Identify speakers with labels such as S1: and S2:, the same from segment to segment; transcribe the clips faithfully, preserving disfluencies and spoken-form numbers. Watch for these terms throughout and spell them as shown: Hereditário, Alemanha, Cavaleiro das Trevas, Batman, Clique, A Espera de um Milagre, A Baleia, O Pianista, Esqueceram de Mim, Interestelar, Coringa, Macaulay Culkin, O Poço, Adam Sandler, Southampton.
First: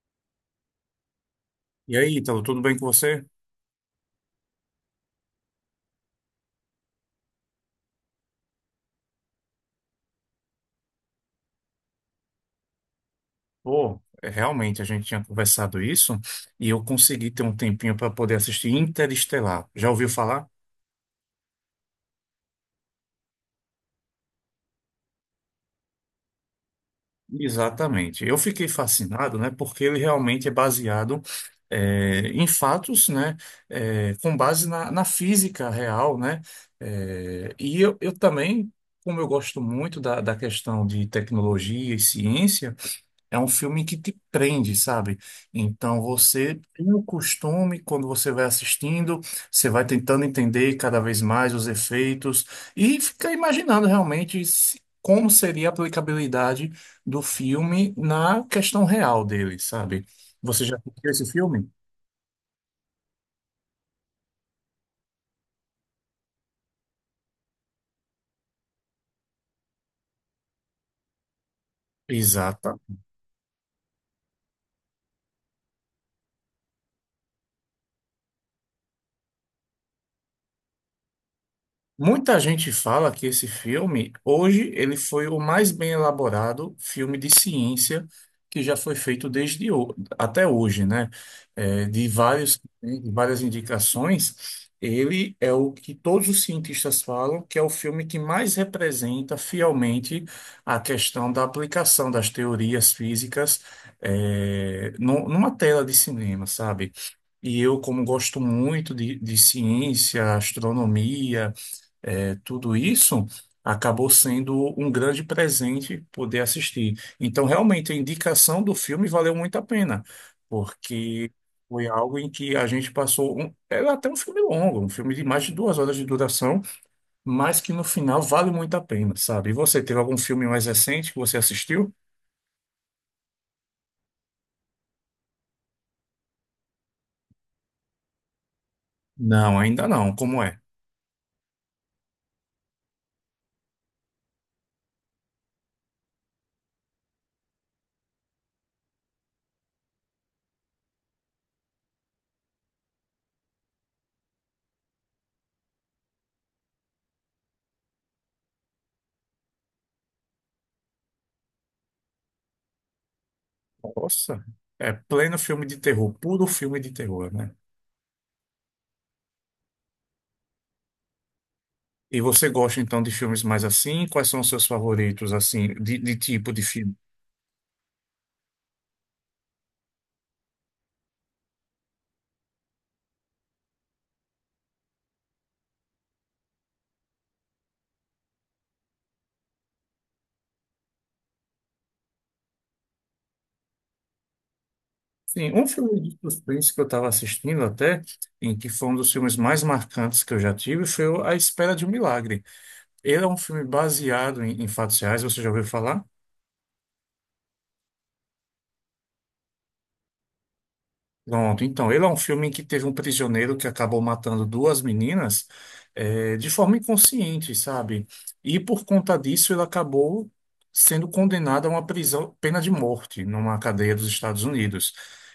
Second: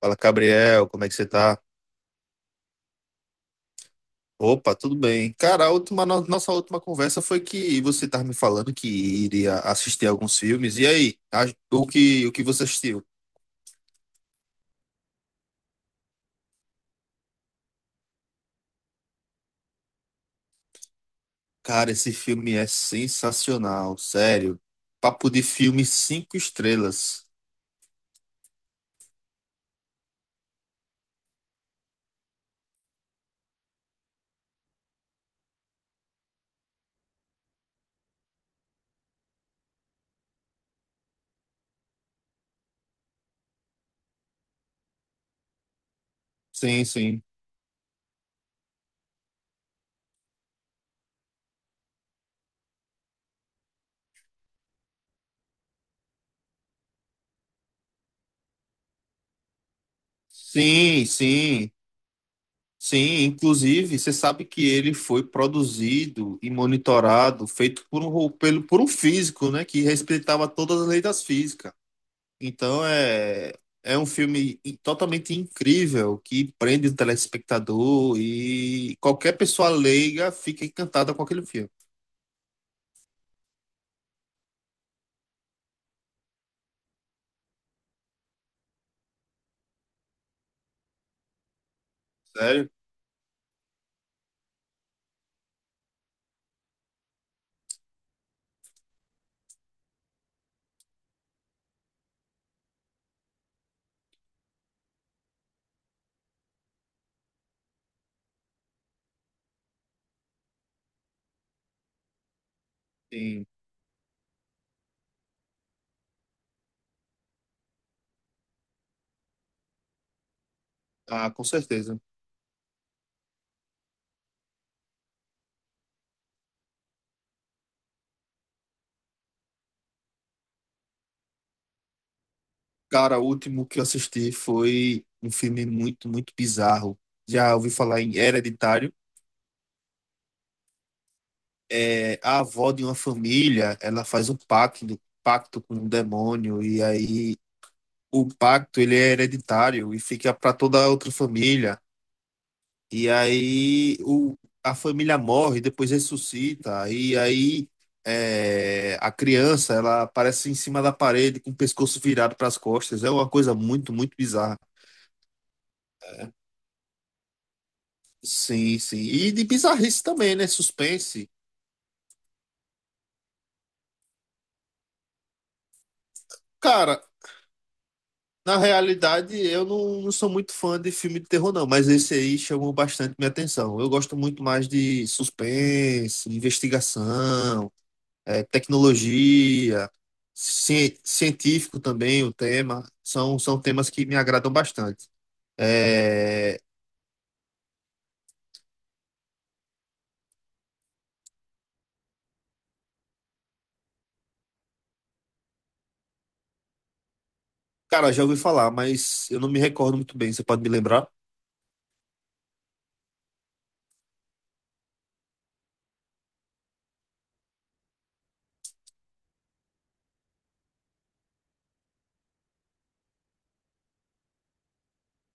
S1: Fala, Gabriel, como é que você tá?
S2: E aí, Ítalo, tudo bem com você?
S1: Opa, tudo bem. Cara, a última, no- nossa última conversa foi que você estava me falando que iria assistir alguns filmes. E aí, a- o que, o que você assistiu?
S2: Pô, é, realmente a gente tinha conversado isso e eu consegui ter um tempinho para poder assistir Interestelar. Já ouviu falar?
S1: Cara, esse filme é sensacional, sério. Papo de filme cinco estrelas.
S2: Exatamente. Eu fiquei fascinado, né? Porque ele realmente é baseado é, em fatos, né? É, com base na, na física real, né? É, e eu, eu também, como eu gosto muito da, da questão de tecnologia e ciência. É um filme que te prende, sabe? Então você
S1: Sim,
S2: tem o
S1: sim.
S2: costume: quando você vai assistindo, você vai tentando entender cada vez mais os efeitos e fica imaginando realmente se- como seria a aplicabilidade do filme na questão real dele, sabe? Você já
S1: Sim,
S2: assistiu esse filme?
S1: sim. Sim, inclusive, você sabe que ele foi produzido e monitorado, feito por um, ro- pelo, por um físico, né, que respeitava todas as leis das físicas. Então
S2: Exatamente.
S1: é, é um filme i- totalmente incrível que prende o telespectador e qualquer pessoa leiga fica encantada com aquele filme.
S2: Muita gente fala que esse filme, hoje, ele foi o mais bem elaborado filme de ciência que já foi feito desde ho- até hoje, né? É, de vários,
S1: Sério?
S2: né, de várias indicações, ele é o que todos os cientistas falam que é o filme que mais representa fielmente a questão da aplicação das teorias físicas, é, nu- numa tela de cinema, sabe? E eu, como gosto muito de, de ciência, astronomia, é, tudo isso
S1: Sim.
S2: acabou sendo um grande presente poder assistir. Então, realmente, a indicação do filme valeu muito a pena, porque
S1: Ah, com
S2: foi
S1: certeza.
S2: algo em que a gente passou. Um, era até um filme longo, um filme de mais de duas horas de duração, mas que no final vale muito a pena, sabe? E você, teve algum filme mais recente que você assistiu?
S1: Cara, o último que eu assisti foi um filme muito, muito bizarro. Já ouvi falar em Hereditário.
S2: Não, ainda não. Como é?
S1: É, a avó de uma família, ela faz um pacto, pacto com um demônio e aí o pacto ele é hereditário e fica para toda a outra família. E aí o, a família morre, depois ressuscita. E aí é, a criança, ela aparece em cima da parede com o pescoço virado para as costas. É uma coisa muito, muito
S2: Nossa,
S1: bizarra.
S2: é pleno filme de terror, puro filme de terror, né?
S1: Sim, sim. E de bizarrice também, né? Suspense.
S2: E você gosta então de filmes mais assim? Quais são os seus favoritos, assim, de, de tipo de filme?
S1: Cara, na realidade, eu não, não sou muito fã de filme de terror, não, mas esse aí chamou bastante minha atenção. Eu gosto muito mais de suspense, investigação. É, tecnologia, cien- científico também o tema, são, são temas que me agradam bastante.
S2: Sim, um filme de
S1: É,
S2: suspense que eu estava assistindo até, em que foi um dos filmes mais marcantes que eu já tive, foi o A Espera de um Milagre. Ele é um filme baseado em, em fatos reais, você já ouviu falar?
S1: cara, já ouvi falar, mas eu não me recordo muito bem, você pode me lembrar?
S2: Pronto, então, ele é um filme em que teve um prisioneiro que acabou matando duas meninas, eh, de forma inconsciente, sabe? E por conta disso ele acabou sendo condenado a uma prisão, pena de morte, numa cadeia dos Estados Unidos.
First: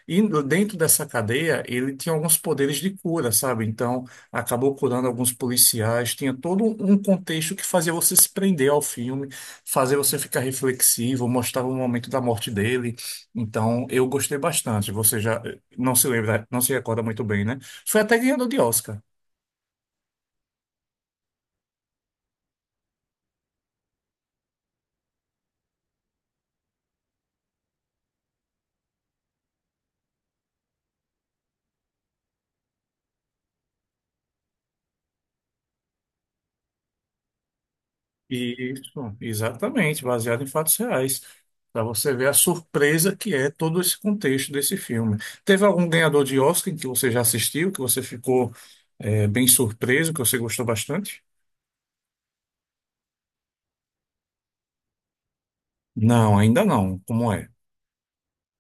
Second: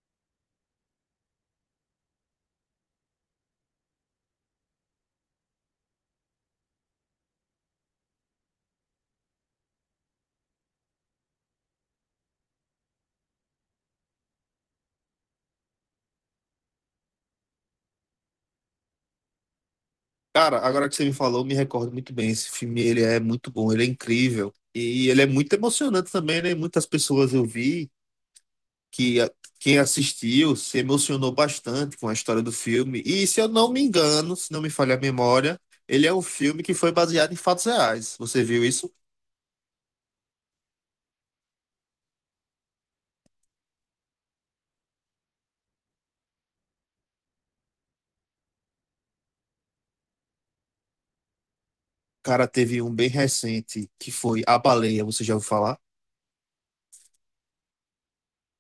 S2: E dentro dessa cadeia ele tinha alguns poderes de cura, sabe? Então, acabou curando alguns policiais, tinha todo um contexto que fazia você se prender ao filme, fazer você ficar reflexivo, mostrava o momento da morte dele. Então, eu gostei bastante. Você já não se lembra, não se recorda muito bem, né? Foi até ganhador de Oscar.
S1: Cara, agora que você me falou, eu me recordo muito bem. Esse filme, ele é muito bom, ele é incrível. E ele é muito emocionante também, né? Muitas pessoas eu vi que a- quem assistiu se emocionou bastante com a história do filme. E se eu não me engano, se não me falha a memória, ele é um filme que foi baseado em fatos reais. Você viu isso?
S2: Isso, exatamente, baseado em fatos reais. Para você ver a surpresa que é todo esse contexto desse filme. Teve algum ganhador de Oscar que você já assistiu, que você ficou eh, bem surpreso, que você gostou bastante?
S1: Cara, teve um bem recente que foi A Baleia, você já ouviu falar?
S2: Não, ainda não. Como é?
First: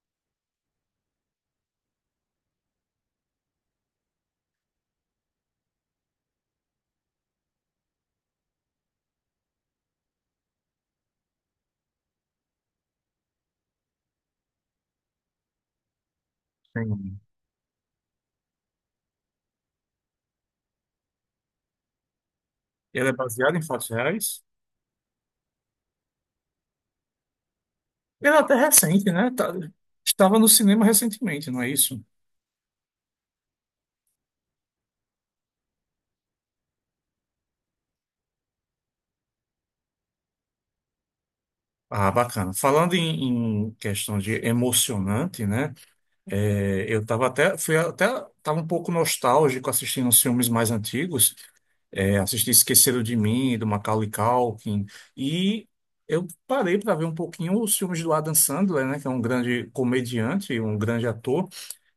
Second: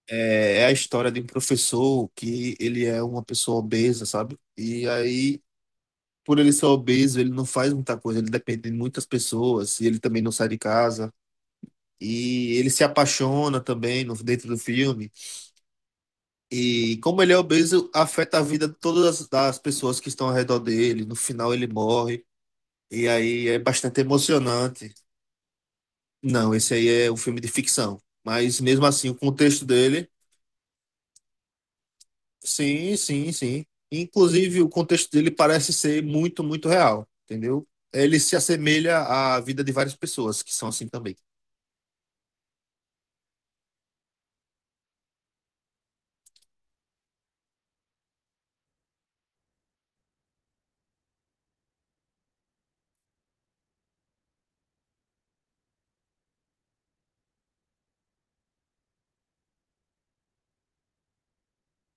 S1: É, é a história de um professor que ele é uma pessoa obesa, sabe? E aí, por ele ser obeso, ele não faz muita coisa, ele depende de muitas pessoas, e ele também não sai de casa. E ele se apaixona também no, dentro do filme. E
S2: Sim.
S1: como ele é obeso, afeta a vida de todas as das pessoas que estão ao redor dele. No final, ele morre. E
S2: Ele é
S1: aí
S2: baseado
S1: é
S2: em fatos
S1: bastante
S2: reais?
S1: emocionante. Não, esse aí é um filme de ficção.
S2: Ele é até
S1: Mas mesmo
S2: recente,
S1: assim, o
S2: né? Tá-
S1: contexto dele.
S2: estava no cinema recentemente, não é isso?
S1: Sim, sim, sim. Inclusive, o contexto dele parece ser muito, muito real, entendeu? Ele se assemelha à vida de várias pessoas que são assim também.
S2: Ah, bacana. Falando em, em questão de emocionante, né? É, eu estava até, fui até, tava um pouco nostálgico assistindo os filmes mais antigos. É, assisti Esqueceram de Mim, do Macaulay Culkin, e eu parei para ver um pouquinho os filmes do Adam Sandler, né, que é um grande comediante, um grande ator.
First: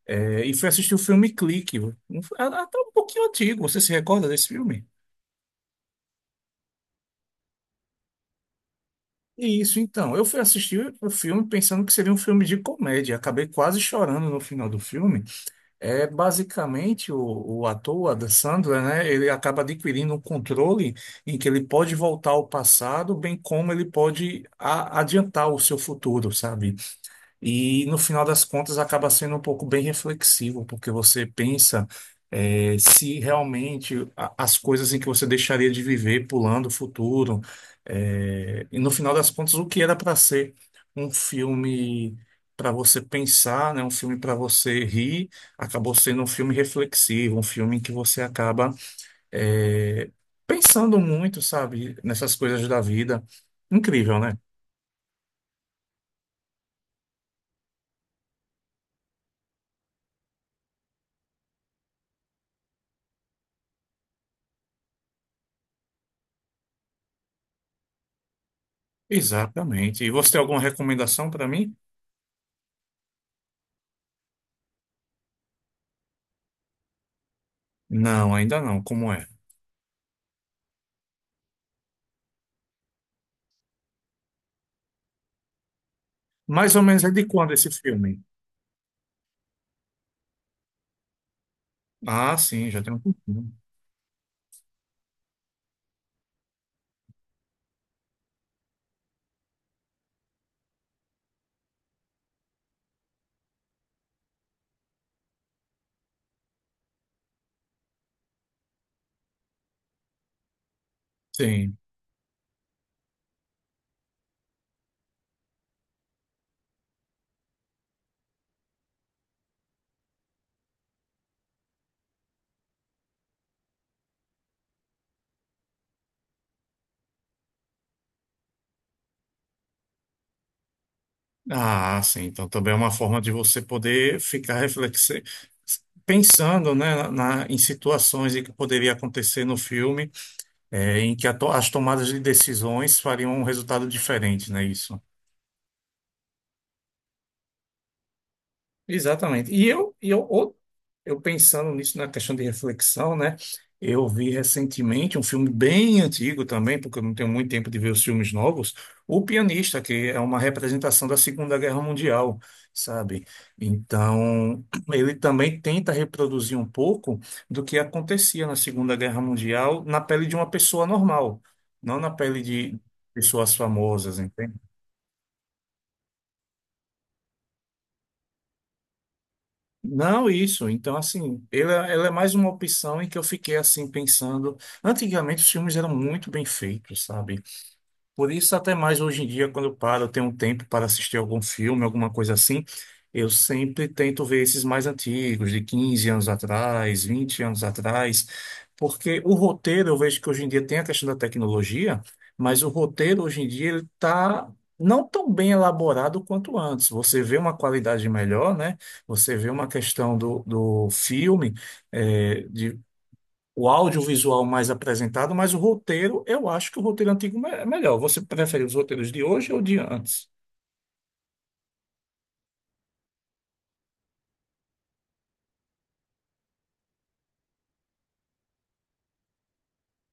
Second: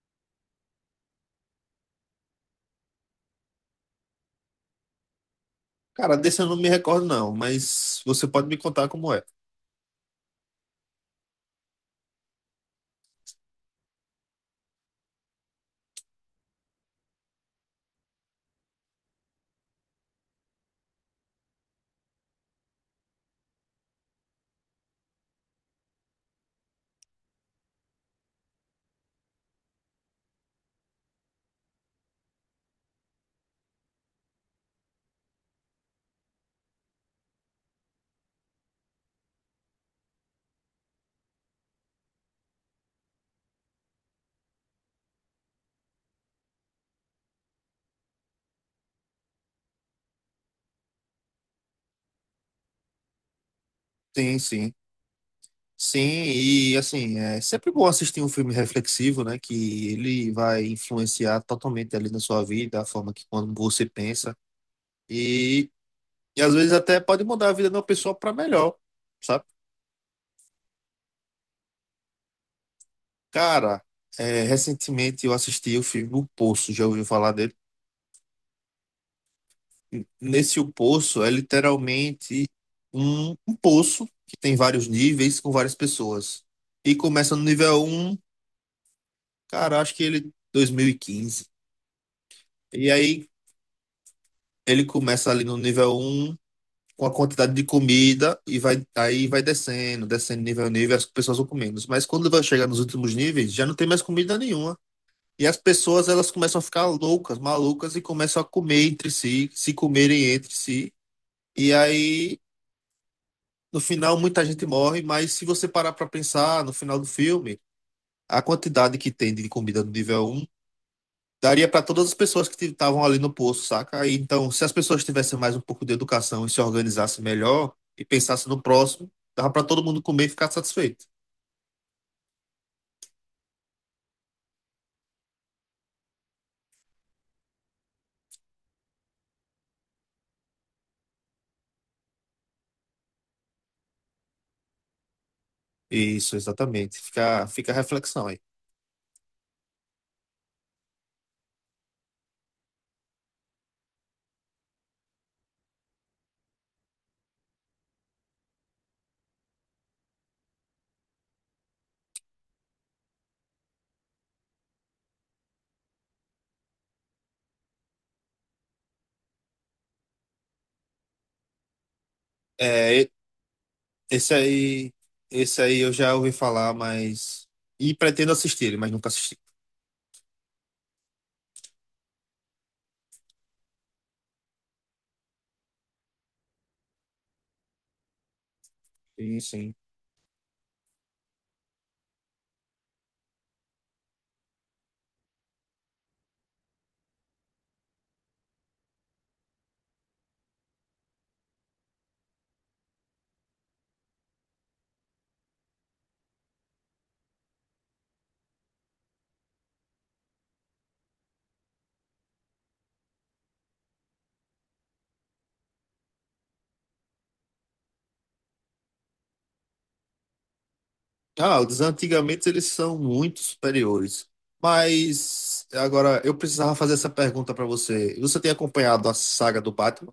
S2: É, e fui assistir o filme Clique. Um- é, é até um pouquinho antigo. Você se recorda desse filme?
S1: Cara, desse eu não me recordo, não, mas você pode me contar como é.
S2: E isso, então. Eu fui assistir o filme pensando que seria um filme de comédia. Acabei quase chorando no final do filme. É basicamente o, o ator, o Adam Sandler, né? Ele acaba adquirindo um controle em que ele pode voltar ao passado, bem como ele pode a- adiantar o seu futuro, sabe? E no final das contas acaba sendo um pouco bem reflexivo, porque você pensa eh, se realmente a- as coisas em que você deixaria de viver pulando o futuro, eh, e no final das contas o que era para ser um filme para você pensar, né, um filme para você rir, acabou sendo um filme reflexivo, um filme em que você acaba eh, pensando muito, sabe, nessas coisas da vida. Incrível, né?
S1: Sim, sim. Sim, e assim, é sempre bom assistir um filme reflexivo, né? Que ele vai influenciar totalmente ali na sua vida, a forma que quando você pensa. E, e às vezes até pode mudar a vida de uma pessoa para melhor, sabe?
S2: Exatamente. E você tem alguma recomendação para mim?
S1: Cara, é, recentemente eu assisti o filme O Poço, já ouviu falar dele?
S2: Não, ainda não. Como é?
S1: Nesse O Poço é literalmente um, um poço que tem vários níveis com várias pessoas.
S2: Mais ou
S1: E
S2: menos é de
S1: começa no
S2: quando esse
S1: nível um,
S2: filme?
S1: cara, acho que ele dois mil e quinze.
S2: Ah,
S1: E quinze.
S2: sim, já
S1: E
S2: tem um
S1: aí
S2: pouquinho.
S1: ele começa ali no nível um com a quantidade de comida e vai aí vai descendo, descendo nível a nível, as pessoas vão comendo. Mas quando vai chegar nos últimos níveis, já não tem mais comida nenhuma. E as pessoas elas começam a ficar loucas, malucas e começam a comer entre si, se comerem entre si. E
S2: Sim.
S1: aí, no final, muita gente morre, mas se você parar para pensar no final do filme, a quantidade que tem de comida no nível um daria para todas as pessoas que estavam ali no poço, saca? E então, se as pessoas tivessem mais um pouco de educação e se organizassem melhor e pensassem no próximo, dava para todo mundo comer e ficar satisfeito.
S2: Ah, sim. Então também é uma forma de você poder ficar reflexi pensando, né, na, na- em situações em que poderia acontecer no filme, é, em que a to- as tomadas de decisões fariam um resultado diferente, né? Isso.
S1: Isso, exatamente. Fica, fica a reflexão aí.
S2: Exatamente. E eu, e eu, o- eu pensando nisso na questão de reflexão, né? Eu vi recentemente um filme bem antigo também, porque eu não tenho muito tempo de ver os filmes novos: O Pianista, que é uma representação da Segunda Guerra Mundial, sabe? Então, ele também tenta reproduzir um pouco do que acontecia na Segunda Guerra Mundial na pele de uma pessoa normal, não na pele de
S1: É,
S2: pessoas famosas,
S1: Esse
S2: entende?
S1: aí, esse aí eu já ouvi falar, mas. E pretendo assistir mas nunca assisti.
S2: Não, isso. Então, assim, ela, ela é mais uma opção em que eu fiquei assim pensando. Antigamente os filmes eram muito bem feitos, sabe? Por isso, até mais hoje em
S1: Sim,
S2: dia, quando eu
S1: sim.
S2: paro, eu tenho um tempo para assistir algum filme, alguma coisa assim, eu sempre tento ver esses mais antigos, de quinze anos atrás, vinte anos atrás, porque o roteiro, eu vejo que hoje em dia tem a questão da tecnologia, mas o roteiro hoje em dia ele está não tão bem elaborado quanto antes. Você vê uma qualidade melhor, né? Você vê uma questão do, do filme, o audiovisual mais apresentado, mas o roteiro, eu acho que o roteiro antigo me- é melhor. Você prefere os roteiros de hoje ou de antes?
S1: Ah, os antigamente eles são muito superiores. Mas agora eu precisava fazer essa pergunta pra você. Você tem acompanhado a saga do Batman?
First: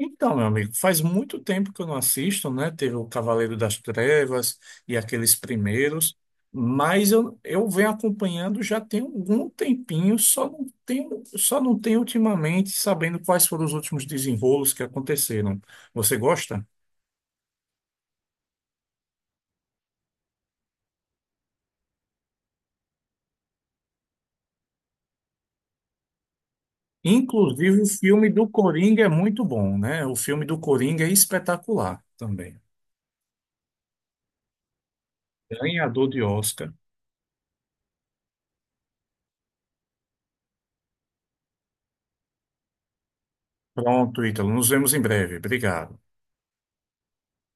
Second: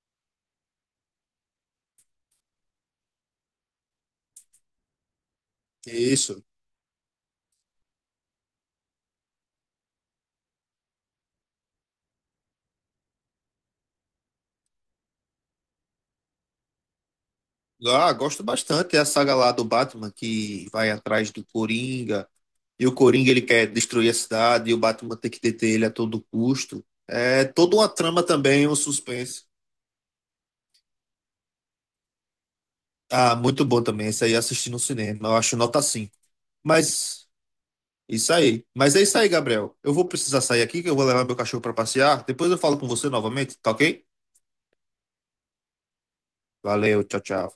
S2: Então, meu amigo, faz muito tempo que eu não assisto, né? Teve o Cavaleiro das Trevas e aqueles primeiros,
S1: Isso.
S2: mas eu, eu venho acompanhando já tem algum tempinho, só não tenho, só não tenho ultimamente sabendo quais foram os últimos desenrolos que aconteceram. Você gosta?
S1: Ah, gosto bastante. É a saga lá do Batman que vai atrás do Coringa. E o Coringa ele quer destruir a cidade e o Batman tem que deter ele a todo custo. É toda
S2: Inclusive, o
S1: uma trama
S2: filme do
S1: também, um
S2: Coringa é muito
S1: suspense.
S2: bom, né? O filme do Coringa é espetacular também.
S1: Ah, muito bom também. Esse aí assisti no cinema. Eu acho nota
S2: Ganhador
S1: cinco.
S2: de Oscar.
S1: Mas isso aí. Mas é isso aí, Gabriel. Eu vou precisar sair aqui, que eu vou levar meu cachorro para passear. Depois eu falo com você novamente, tá ok?
S2: Pronto, Ítalo. Nos vemos em breve. Obrigado.
S1: Valeu, tchau, tchau.